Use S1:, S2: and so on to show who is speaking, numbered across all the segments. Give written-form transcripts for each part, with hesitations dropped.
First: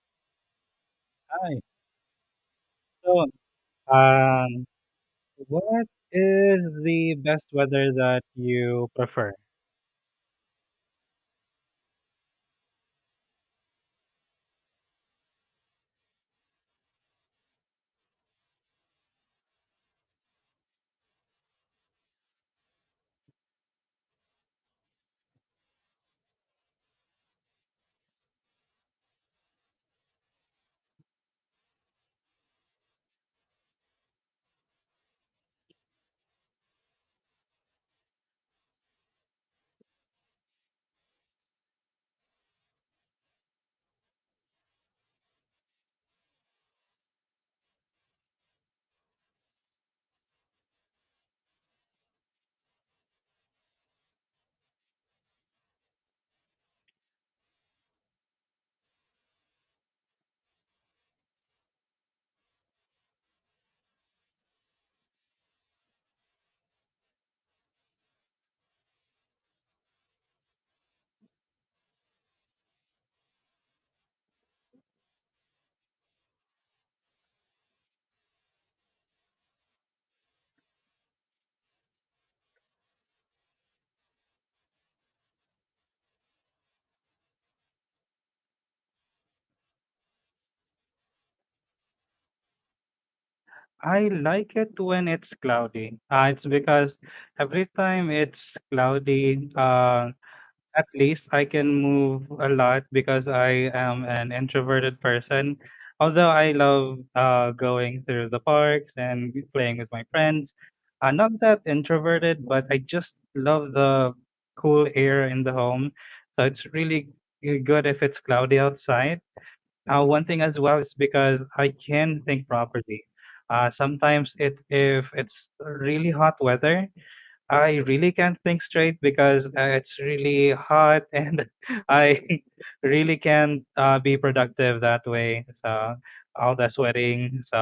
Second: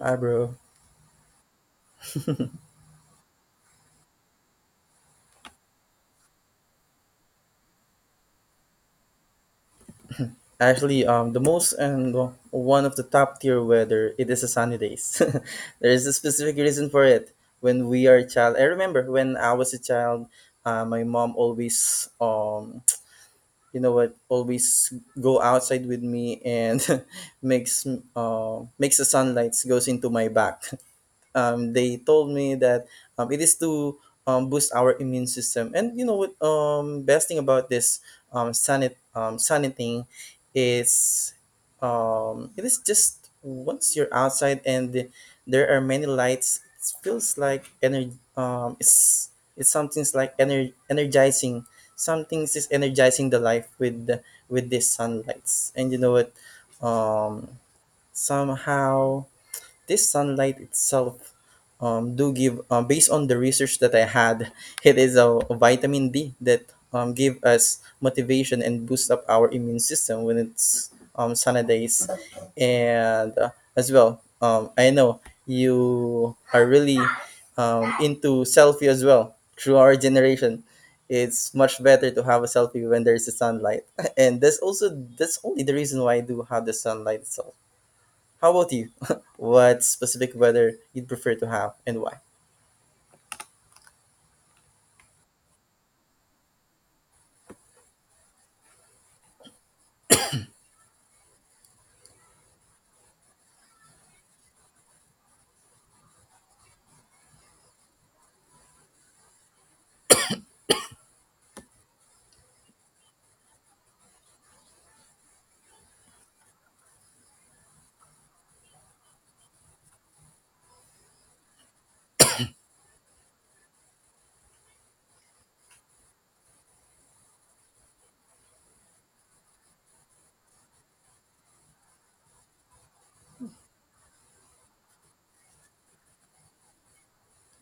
S1: Hi, bro.
S2: Hi. So, um, what is the best weather that you prefer?
S1: The most and one of the top tier weather it is the sunny days. There is a specific reason for it. When we are a child, I remember when I was a child, my mom always, you know what, always go outside with me and makes makes the sunlight goes into my back. They told me that it is to boost our immune system. And you know what? Best thing about this saniting is it is just once you're outside and there are many lights, it feels like energy. It's something's like energizing. Something's is energizing the life with these sunlights. And you know what? Um, Somehow this sunlight itself do give based on the research that I had it is a vitamin d that give us motivation and boost up our immune system when it's sunny days and as well I know you are really into selfie as well through our generation it's much better to have a selfie when there's a sunlight and that's only the reason why I do have the sunlight itself how about you? What specific weather you'd prefer to have and why?
S2: I like it when it's cloudy. It's because every time it's cloudy, at least I can move a lot because I am an introverted person. Although I love going through the parks and playing with my friends, I'm not that introverted, but I just love the cool air in the home. So it's really good if it's cloudy outside. One thing as well is because I can think properly. Sometimes it if it's really hot weather, I really can't think straight because it's really hot and I really can't be productive that way. So all the sweating, so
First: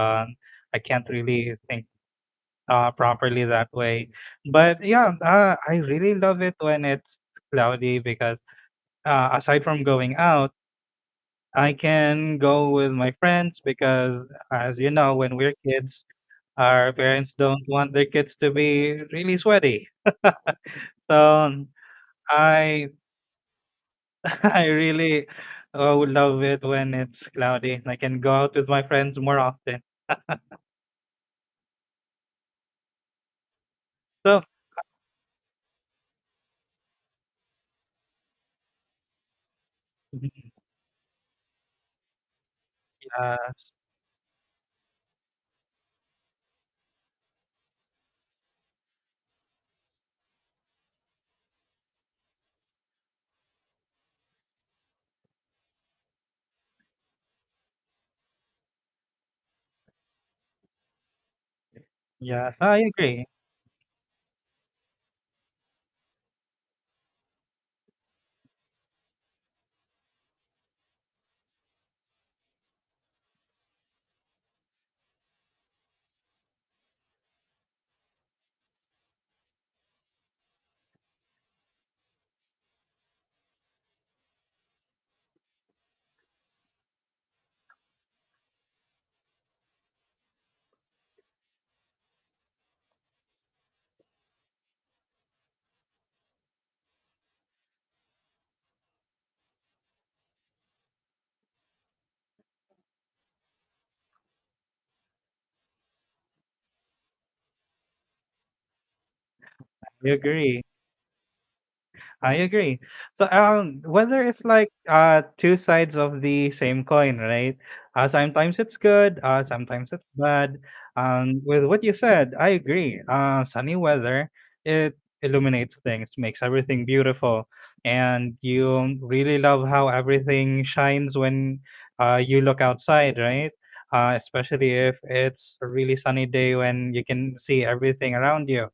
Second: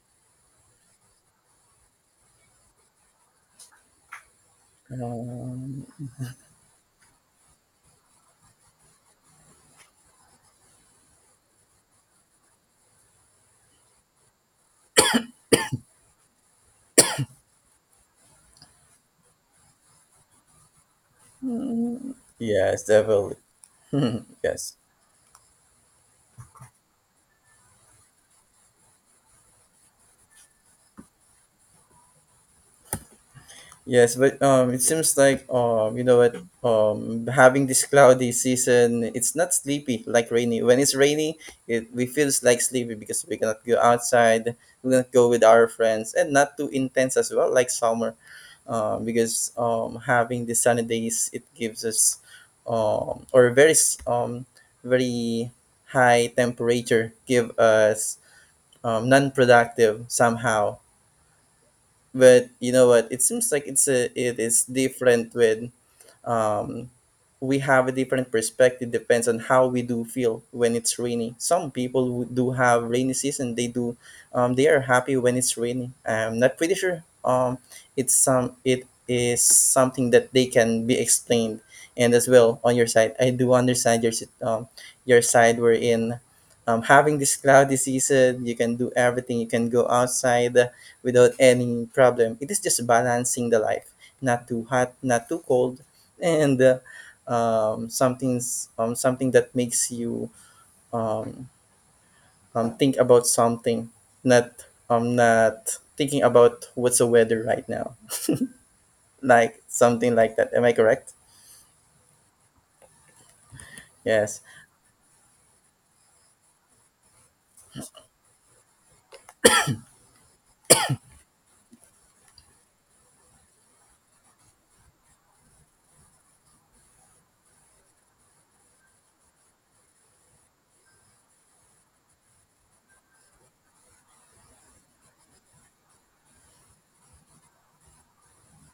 S2: I can't really think properly that way. But yeah, I
S1: Um,
S2: really love it when it's cloudy because aside from going out, I can go with my friends because, as you know, when we're kids, our parents don't want their kids to be really sweaty. So
S1: yes,
S2: I
S1: definitely.
S2: I
S1: Yes.
S2: really, oh, love it when it's cloudy and I can go out with my friends more often.
S1: Yes, but
S2: So,
S1: it seems like you know what having this cloudy season, it's not sleepy like rainy. When it's rainy, it we feels like sleepy because we cannot
S2: yes,
S1: go outside, we cannot go with our friends, and not too intense as well like summer. Because having the sunny days it gives us um, or very s- um, very high temperature give us non-productive somehow but
S2: yes,
S1: you
S2: I
S1: know what it
S2: agree.
S1: seems like it is different with um, we have a different perspective depends on how we do feel when it's rainy. Some people who do have rainy season they do they are happy when it's rainy. I'm not pretty sure it is something that they can be explained. And as well on your side I do understand your your side wherein having this cloudy season you can do everything, you can go outside without any problem. It is just balancing the life, not too hot, not too cold, and something that makes you um, think about something, not not thinking about what's the weather right now, like
S2: I
S1: something like that.
S2: agree.
S1: Am I correct?
S2: I agree. So weather
S1: Yes.
S2: is like two sides of the same coin, right? Sometimes it's good, sometimes it's bad. With what you said, I agree. Sunny weather it illuminates things, makes everything beautiful, and you really love how everything shines when you look outside, right? Especially if it's a really sunny day when you can see everything around you.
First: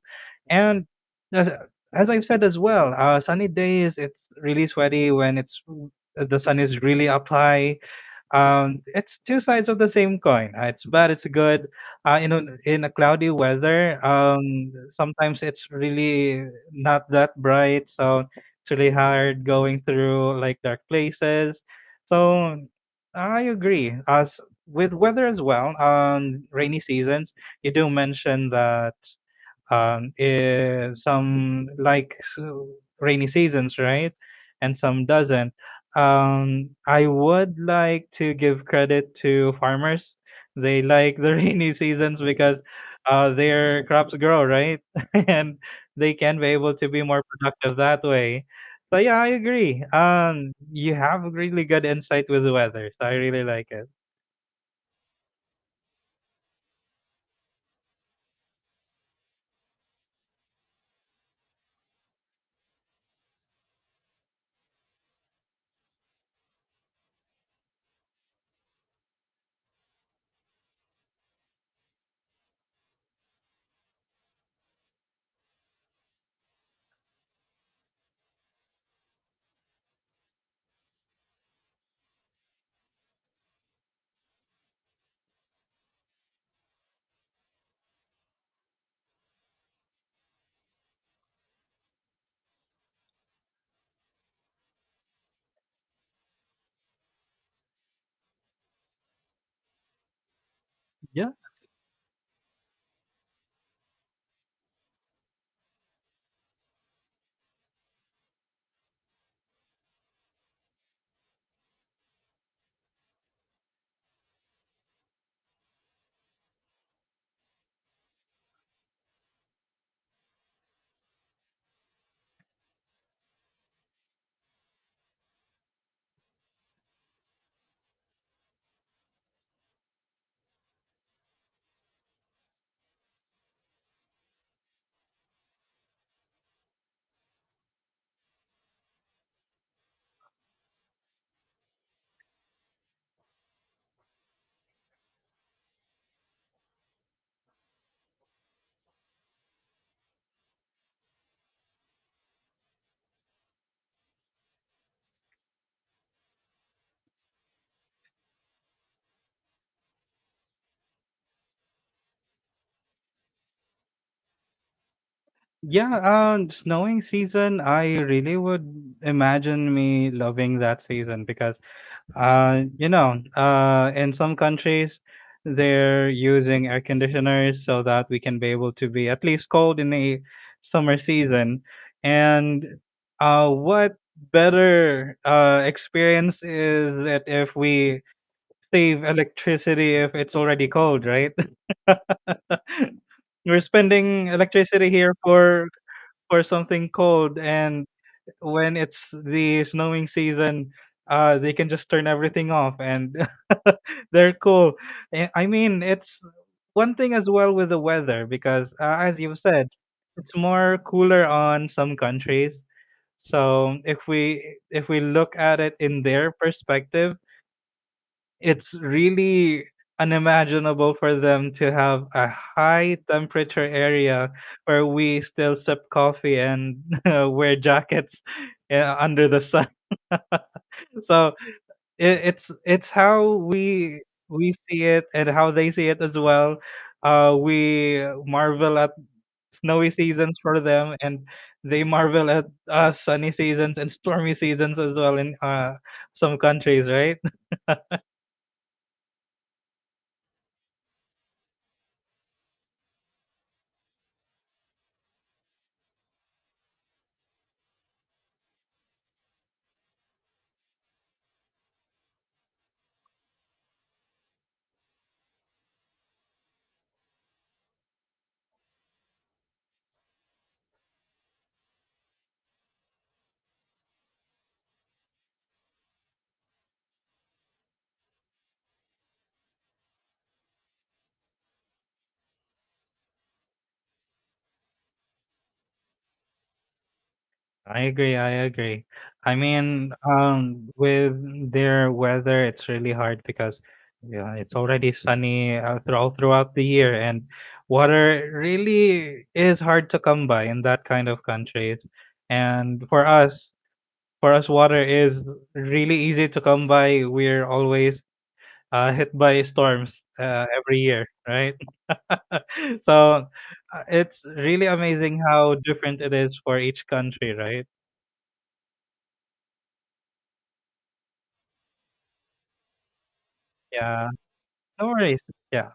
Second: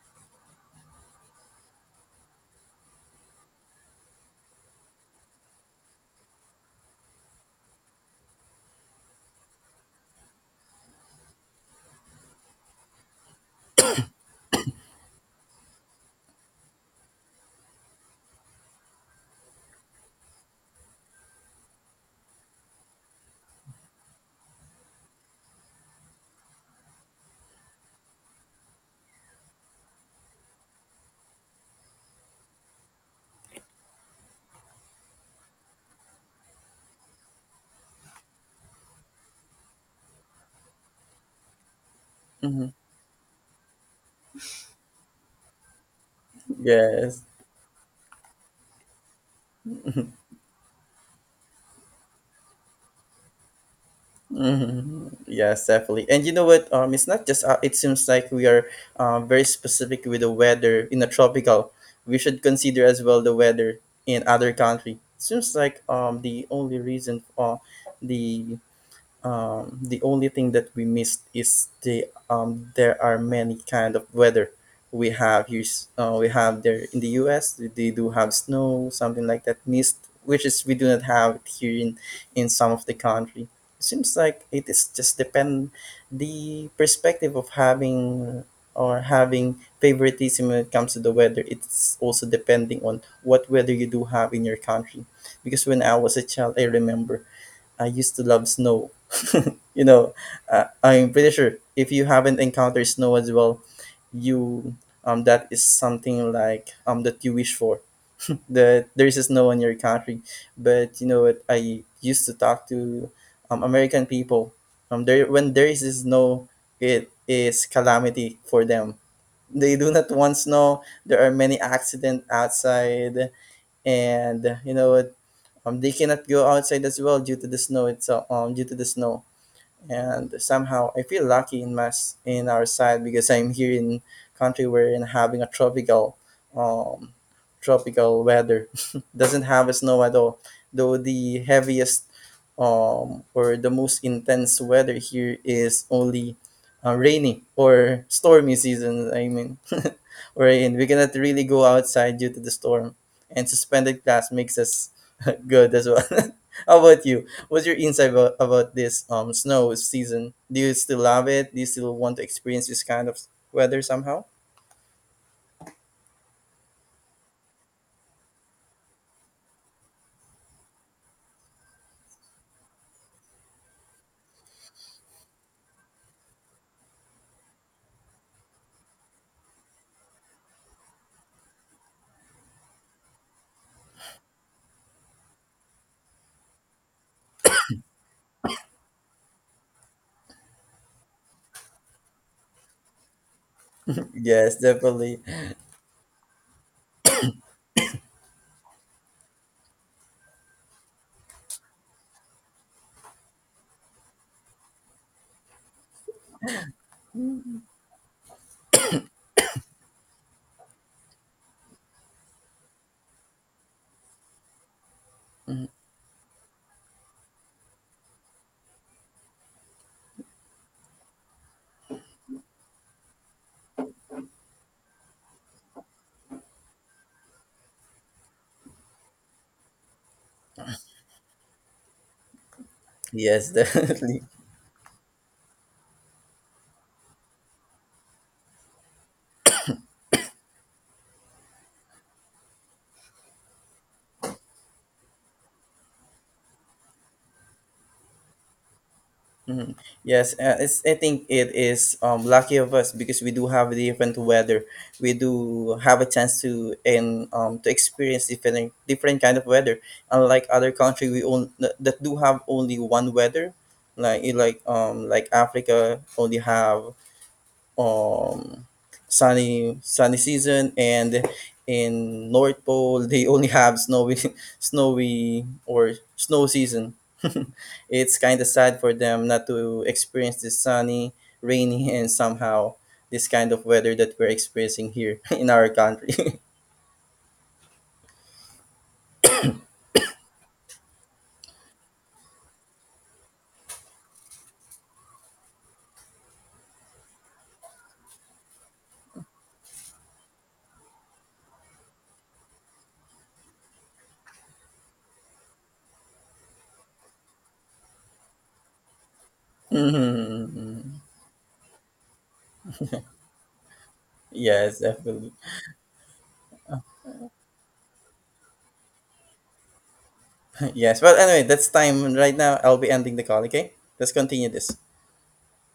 S2: And as as I've said as well, sunny days, it's really sweaty when it's the sun is really up high. It's two sides of the same coin. It's bad, it's good. You know, in a cloudy weather, sometimes it's really not that bright, so it's really hard going through like dark places. So I agree. As with weather as well, rainy seasons, you do mention that um, eh, some like s- rainy seasons, right? And some doesn't. I would like to give credit to farmers. They like the rainy seasons because
S1: Hmm.
S2: their crops grow, right? And they can be able to be
S1: Yes.
S2: more productive that way. So yeah, I agree. You have really good insight with the weather, so I really like it.
S1: Hmm. Yes, definitely. And you know what? It's not just. It seems like we are very specific with the weather in the tropical. We should consider as well the weather in other country. Seems like the only reason the the only thing that we missed is the there are many kind of weather we have here. We have there in the U.S. They do have snow, something like that, mist, which is we do not have it here in some of the country. It seems like it is just depend the perspective of having or having favoritism when it comes to the weather. It's also depending on what weather you do have in your country. Because when I was a child, I remember I used to love snow. You know, I'm pretty sure if you haven't encountered snow as well, you that is something like that you wish for. That there is snow in your country, but you know what? I used to talk to American people. There when there is snow, it is calamity for them. They do not want snow. There are many accidents outside, and you know what? They cannot go outside as well due to the snow itself. Due to the snow, and somehow I feel lucky in mass in our side because I'm here in country where in having a tropical, um, weather doesn't have a snow at all. Though the heaviest or the most intense weather here is only rainy or stormy season. I mean, we in. We cannot really go outside due to the storm, and suspended class makes us good as well. How about you? What's your insight about this snow season? Do you still love it? Do you still want to experience this kind of weather somehow?
S2: Yeah, snowing season, I really would imagine me loving that season because, you know, in some countries, they're using air conditioners so that we can be able to be at least cold in the summer season. And what better experience is it if we save electricity if it's already cold, right? We're spending
S1: Yes,
S2: electricity here
S1: definitely.
S2: for something cold, and when it's the snowing season, they can just turn everything off, and they're cool. Eh, I mean, it's one thing as well with the weather because, as you've said, it's more cooler on some countries. So if we look at it in their perspective, it's really unimaginable for them to have a high temperature area where we still sip coffee and wear jackets under the sun. So it's how
S1: Yes, definitely.
S2: we see it and how they see it as well. We marvel at snowy seasons for them, and they marvel at sunny seasons and stormy seasons as well in some countries, right?
S1: Mhm. Yes, I think it is lucky of us because we do have different weather. We do have a chance to and to experience different kind of weather. Unlike other country, we own that do have only one weather. Like it like Africa only have um sunny season, and in north pole they only have snowy snowy or snow season. It's kind of sad for them not to experience this sunny, rainy, and somehow this kind of weather that we're experiencing here in our country.
S2: I agree, I agree. I mean, with their weather, it's really hard because yeah, it's already sunny through, all throughout the year, and water really is hard to come by in that kind of countries. And for us, water is really easy to come by. We're always hit by storms every
S1: Mhm.
S2: year, right? So it's really
S1: Yes,
S2: amazing
S1: definitely.
S2: how different it is for each country, right?
S1: Yes, well anyway, that's time right now, I'll be ending the call. Okay,
S2: Yeah.
S1: let's continue this.
S2: No worries. Yeah.